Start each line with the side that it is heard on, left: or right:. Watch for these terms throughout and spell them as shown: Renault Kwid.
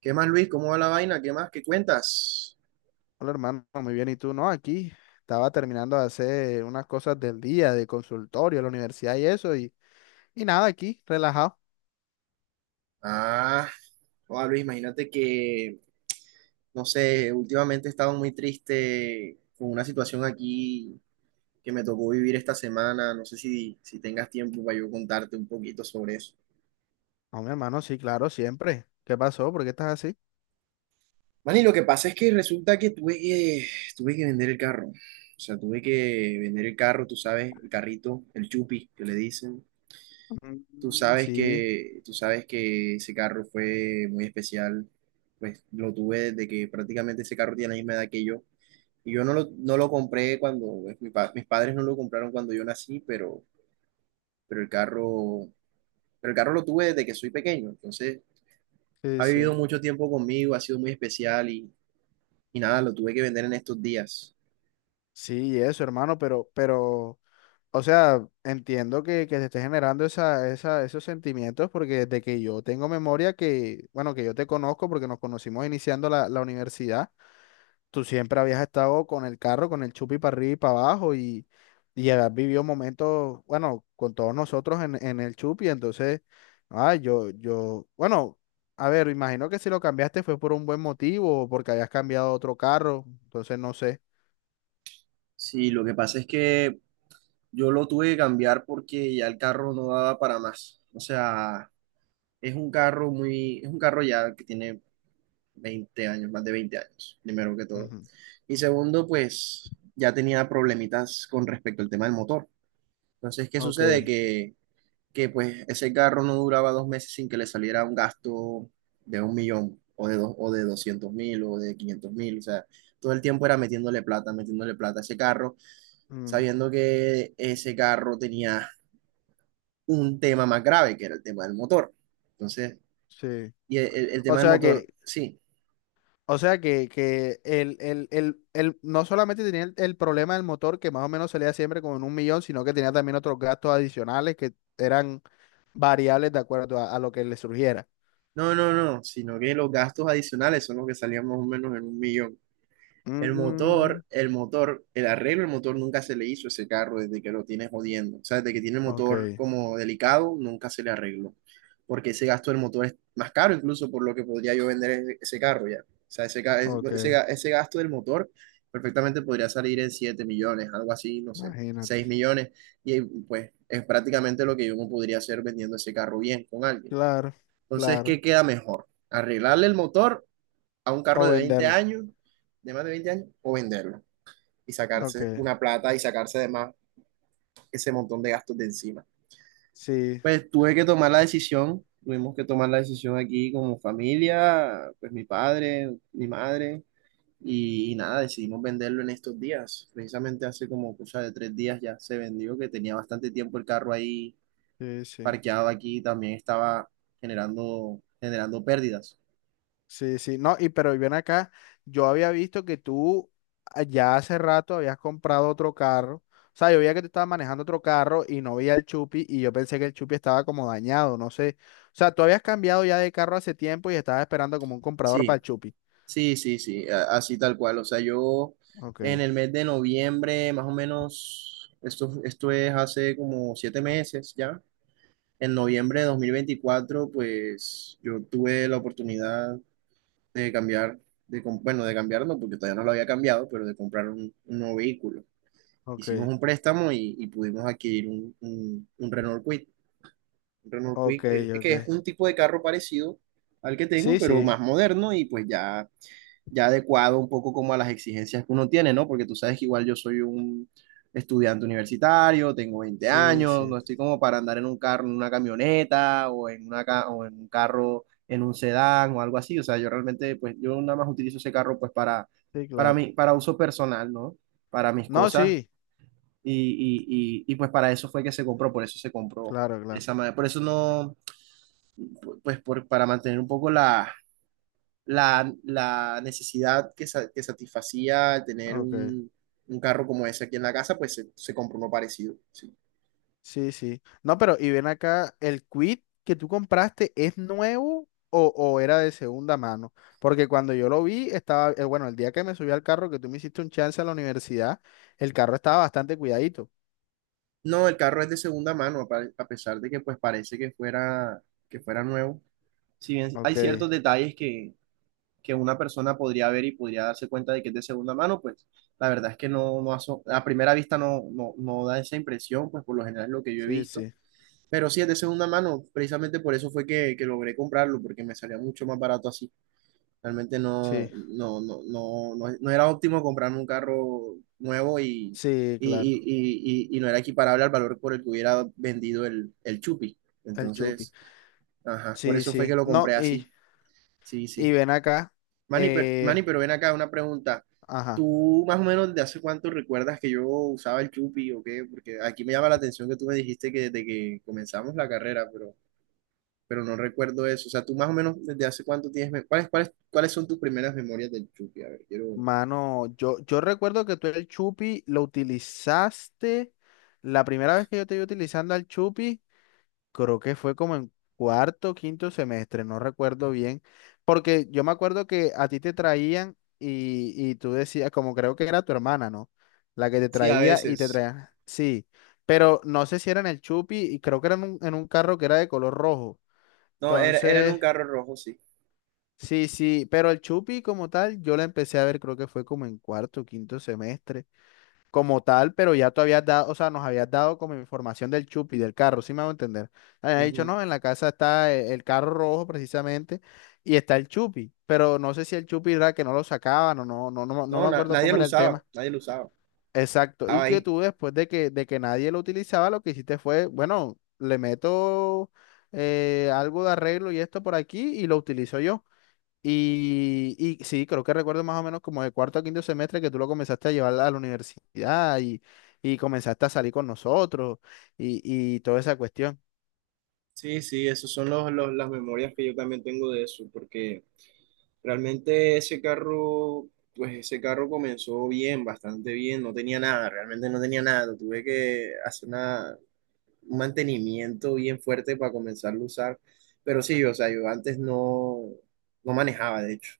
right: ¿Qué más, Luis? ¿Cómo va la vaina? ¿Qué más? ¿Qué cuentas?
left: Hola hermano, muy bien. ¿Y tú? No, aquí estaba terminando de hacer unas cosas del día, de consultorio, la universidad y eso, y nada, aquí, relajado.
right: Ah, hola, Luis, imagínate que, no sé, últimamente he estado muy triste con una situación aquí que me tocó vivir esta semana. No sé si tengas tiempo para yo contarte un poquito sobre eso.
left: No, mi hermano, sí, claro, siempre. ¿Qué pasó? ¿Por qué estás así?
right: Man, y lo que pasa es que resulta que tuve que vender el carro. O sea, tuve que vender el carro, tú sabes, el carrito, el chupi, que le dicen.
left: Mm, sí,
right: Tú sabes que ese carro fue muy especial, pues lo tuve desde que prácticamente ese carro tiene la misma edad que yo. Y yo no lo compré cuando, pues, mis padres no lo compraron cuando yo nací, pero el carro, pero el carro lo tuve desde que soy pequeño. Entonces,
left: sí,
right: ha vivido
left: sí.
right: mucho tiempo conmigo, ha sido muy especial y nada, lo tuve que vender en estos días.
left: Sí, eso, hermano, pero, o sea, entiendo que, te esté generando esos sentimientos, porque desde que yo tengo memoria que, bueno, que yo te conozco, porque nos conocimos iniciando la universidad. Tú siempre habías estado con el carro, con el chupi para arriba y para abajo y habías vivido momentos, bueno, con todos nosotros en el chupi. Entonces, ah, bueno, a ver, imagino que si lo cambiaste fue por un buen motivo o porque habías cambiado a otro carro, entonces no sé.
right: Sí, lo que pasa es que yo lo tuve que cambiar porque ya el carro no daba para más. O sea, es un carro ya que tiene 20 años, más de 20 años, primero que todo.
left: Ujú.
right: Y segundo, pues ya tenía problemitas con respecto al tema del motor. Entonces, ¿qué
left: Ok.
right: sucede? Que pues ese carro no duraba 2 meses sin que le saliera un gasto de un millón o de 200.000 o de 500.000. O sea, todo el tiempo era metiéndole plata a ese carro,
left: Mm,
right: sabiendo que ese carro tenía un tema más grave, que era el tema del motor. Entonces,
left: sí.
right: y el
left: O
right: tema del
left: sea
right: motor,
left: que,
right: sí.
left: O sea que no solamente tenía el problema del motor, que más o menos salía siempre como en 1 millón, sino que tenía también otros gastos adicionales que eran variables de acuerdo a lo que le surgiera.
right: No, no, no, sino que los gastos adicionales son los que salían más o menos en un millón.
left: Mm,
right: El motor, el arreglo del motor nunca se le hizo a ese carro desde que lo tiene jodiendo. O sea, desde que tiene el motor
left: ok,
right: como delicado, nunca se le arregló. Porque ese gasto del motor es más caro incluso por lo que podría yo vender ese carro ya. O sea, ese, ca- ese,
left: ok,
right: ga- ese gasto del motor perfectamente podría salir en 7 millones, algo así, no sé, 6
left: imagínate.
right: millones. Y pues es prácticamente lo que yo me podría hacer vendiendo ese carro bien con alguien.
left: Claro,
right: Entonces,
left: claro.
right: ¿qué queda mejor? ¿Arreglarle el motor a un carro
left: O
right: de 20
left: venderlo.
right: años, de más de 20 años, o venderlo y
left: Ok,
right: sacarse una plata y sacarse además ese montón de gastos de encima?
left: sí,
right: Pues tuve que tomar la decisión, tuvimos que tomar la decisión aquí como familia, pues mi padre, mi madre, y nada, decidimos venderlo en estos días. Precisamente hace como cosa de 3 días ya se vendió, que tenía bastante tiempo el carro ahí
left: sí, sí.
right: parqueado aquí, también estaba generando pérdidas.
left: Sí, sí, no, y pero ven acá, yo había visto que ya hace rato habías comprado otro carro. O sea, yo veía que tú estabas manejando otro carro y no veía el Chupi y yo pensé que el Chupi estaba como dañado, no sé, o sea, tú habías cambiado ya de carro hace tiempo y estabas esperando como un comprador para
right: Sí.
left: el Chupi.
right: Sí, sí, sí, así tal cual. O sea, yo
left: Ok,
right: en el mes de noviembre, más o menos, esto es hace como 7 meses ya. En noviembre de 2024, pues yo tuve la oportunidad de cambiar, de cambiarlo, porque todavía no lo había cambiado, pero de comprar un nuevo vehículo. Hicimos
left: ok,
right: un préstamo y pudimos adquirir un, un Renault Kwid. Un Renault Kwid,
left: ok, ok.
right: que es un tipo de carro parecido al que tengo,
left: Sí,
right: pero
left: sí,
right: más moderno y pues ya adecuado un poco como a las exigencias que uno tiene, ¿no? Porque tú sabes que igual yo soy un estudiante universitario, tengo veinte
left: sí,
right: años,
left: sí,
right: no estoy como para andar en un carro, en una camioneta o en, una ca- o en un carro, en un sedán o algo así. O sea, yo realmente, pues yo nada más utilizo ese carro pues
left: sí,
right: para
left: claro.
right: mí, para uso personal, ¿no? Para mis
left: No,
right: cosas
left: sí,
right: y, y pues para eso fue que se compró, por eso se compró
left: claro,
right: de
left: claro,
right: esa manera. Por eso no, pues por, para mantener un poco la, la necesidad que, que satisfacía tener
left: ok.
right: un carro como ese aquí en la casa, pues se compró uno parecido, sí.
left: Sí, sí. No, pero y ven acá, ¿el quit que tú compraste es nuevo o era de segunda mano? Porque cuando yo lo vi, estaba, bueno, el día que me subí al carro, que tú me hiciste un chance a la universidad, el carro estaba bastante cuidadito.
right: No, el carro es de segunda mano, a pesar de que pues parece que fuera nuevo. Si bien hay
left: Ok,
right: ciertos detalles que una persona podría ver y podría darse cuenta de que es de segunda mano, pues la verdad es que no, a primera vista no, no da esa impresión, pues por lo general es lo que yo he
left: sí,
right: visto.
left: sí,
right: Pero sí es de segunda mano, precisamente por eso fue que logré comprarlo, porque me salía mucho más barato así. Realmente
left: sí,
right: no era óptimo comprarme un carro nuevo y,
left: sí, claro,
right: y no era equiparable al valor por el que hubiera vendido el Chupi.
left: el chupi.
right: Entonces, ajá, por
left: Sí,
right: eso fue que
left: sí.
right: lo
left: No,
right: compré
left: y,
right: así. Sí,
left: y
right: sí.
left: ven acá, eh,
right: Manny, pero ven acá una pregunta.
left: ajá,
right: ¿Tú más o menos de hace cuánto recuerdas que yo usaba el Chupi o qué? Porque aquí me llama la atención que tú me dijiste que desde que comenzamos la carrera, pero no recuerdo eso. O sea, tú más o menos desde hace cuánto tienes, cuáles son tus primeras memorias del Chucky? A ver, quiero.
left: mano, yo recuerdo que tú el chupi lo utilizaste, la primera vez que yo te vi utilizando al chupi. Creo que fue como en cuarto, quinto semestre, no recuerdo bien, porque yo me acuerdo que a ti te traían y tú decías, como creo que era tu hermana, ¿no? La que te
right: Sí, a
left: traía y te
right: veces.
left: traía, sí, pero no sé si era en el Chupi y creo que era en un carro que era de color rojo.
right: No, era en un
left: Entonces,
right: carro rojo, sí.
left: sí, sí, pero el Chupi como tal, yo la empecé a ver, creo que fue como en cuarto, quinto semestre como tal, pero ya tú habías dado, o sea, nos habías dado como información del chupi, del carro, ¿sí me hago entender? Habías dicho,
right: Ujú.
left: no, en la casa está el carro rojo precisamente y está el chupi, pero no sé si el chupi era que no lo sacaban o no, no
right: No,
left: me acuerdo
right: nadie
left: cómo
right: lo
left: era el
right: usaba,
left: tema.
right: nadie lo usaba.
left: Exacto, y
right: Estaba
left: que
right: ahí.
left: tú después de que nadie lo utilizaba, lo que hiciste fue, bueno, le meto algo de arreglo y esto por aquí y lo utilizo yo. Y sí, creo que recuerdo más o menos como de cuarto a quinto semestre que tú lo comenzaste a llevar a la universidad y comenzaste a salir con nosotros y, y toda esa cuestión.
right: Sí, sí, esas son las memorias que yo también tengo de eso, porque realmente ese carro, pues ese carro comenzó bien, bastante bien, no tenía nada, realmente no tenía nada, tuve que hacer un mantenimiento bien fuerte para comenzarlo a usar. Pero sí, o sea, yo antes no manejaba, de hecho.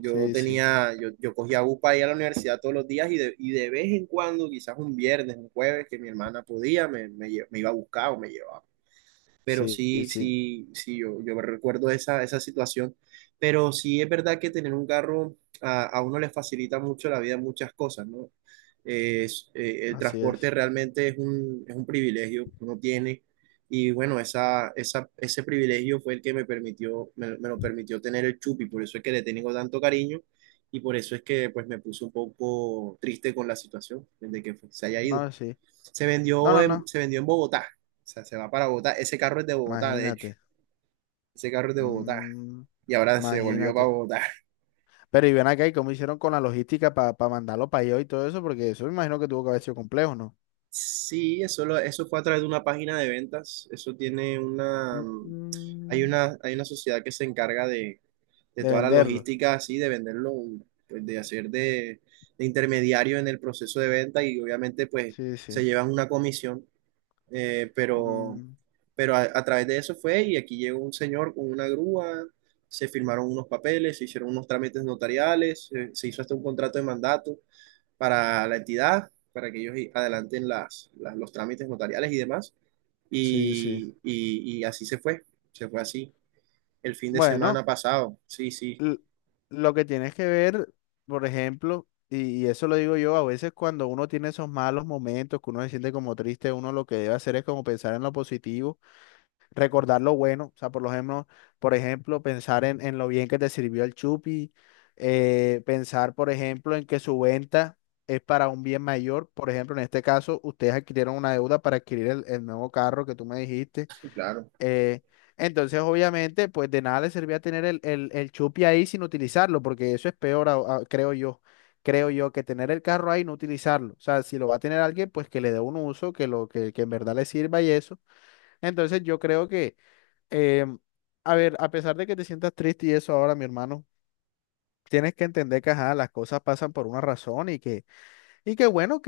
left: Sí, sí,
right: Yo cogía bus para ir a la universidad todos los días y de vez en cuando, quizás un viernes, un jueves, que mi hermana podía, me iba a buscar o me llevaba pero
left: sí, y
right: sí,
left: sí,
right: sí, sí, yo me recuerdo esa situación, pero sí es verdad que tener un carro a uno le facilita mucho la vida en muchas cosas, ¿no? El
left: así
right: transporte
left: es.
right: realmente es es un privilegio que uno tiene y bueno, ese privilegio fue el que me permitió, me lo permitió tener el Chupi, por eso es que le tengo tanto cariño y por eso es que pues me puse un poco triste con la situación de que pues, se haya ido.
left: No, sí. No, no, no,
right: Se vendió en Bogotá. O sea, se va para Bogotá. Ese carro es de Bogotá, de hecho.
left: imagínate.
right: Ese carro es de Bogotá.
left: Mm,
right: Y ahora se volvió para
left: imagínate.
right: Bogotá.
left: Pero y ven acá, ¿y cómo hicieron con la logística para mandarlo para allá y todo eso? Porque eso me imagino que tuvo que haber sido complejo, ¿no?
right: Sí, eso, eso fue a través de una página de ventas. Eso tiene una...
left: Mm,
right: Hay una sociedad que se encarga de,
left: de
right: toda la
left: venderlo.
right: logística así, de venderlo, pues, de hacer de intermediario en el proceso de venta y obviamente pues
left: Sí,
right: se
left: sí.
right: llevan una comisión. Eh, pero
left: Mm,
right: pero a través de eso fue y aquí llegó un señor con una grúa, se firmaron unos papeles, se hicieron unos trámites notariales, hizo hasta un contrato de mandato para la entidad, para que ellos adelanten los trámites notariales y demás.
left: sí, sí.
right: Y así se fue, así el fin de semana
left: Bueno.
right: pasado. Sí, sí,
left: l- lo que tienes que ver, por ejemplo, y eso lo digo yo, a veces cuando uno tiene esos malos momentos, que uno se siente como triste, uno lo que debe hacer es como pensar en lo positivo, recordar lo bueno, o sea, por ejemplo, pensar en lo bien que te sirvió el chupi, pensar, por ejemplo, en que su venta es para un bien mayor, por ejemplo, en este caso, ustedes adquirieron una deuda para adquirir el nuevo carro que tú me dijiste.
right: claro,
left: Eh, entonces, obviamente, pues de nada le servía tener el chupi ahí sin utilizarlo, porque eso es peor, creo yo. Creo yo que tener el carro ahí y no utilizarlo. O sea, si lo va a tener alguien, pues que le dé un uso, que lo que en verdad le sirva y eso. Entonces, em, a ver, a pesar de que te sientas triste y eso ahora, mi hermano, tienes que entender que, ajá, las cosas pasan por una razón y que bueno,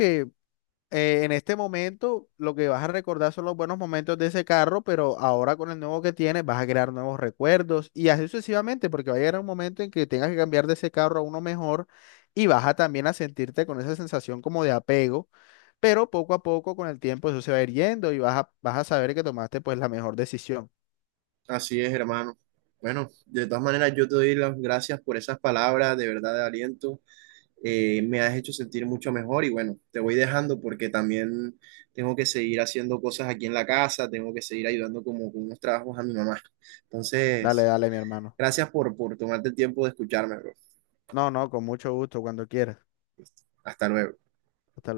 left: en este momento lo que vas a recordar son los buenos momentos de ese carro, pero ahora con el nuevo que tienes vas a crear nuevos recuerdos y así sucesivamente, porque va a llegar un momento en que tengas que cambiar de ese carro a uno mejor y vas a también a sentirte con esa sensación como de apego, pero poco a poco con el tiempo eso se va a ir yendo y vas a, vas a saber que tomaste pues la mejor decisión.
right: así es, hermano. Bueno, de todas maneras, yo te doy las gracias por esas palabras de verdad de aliento. Me has hecho sentir mucho mejor y bueno, te voy dejando porque también tengo que seguir haciendo cosas aquí en la casa, tengo que seguir ayudando como con unos trabajos a mi mamá.
left: Dale,
right: Entonces,
left: dale, mi hermano.
right: gracias por tomarte el tiempo de escucharme, bro.
left: No, no, con mucho gusto, cuando quieras.
right: Hasta luego.
left: Hasta luego.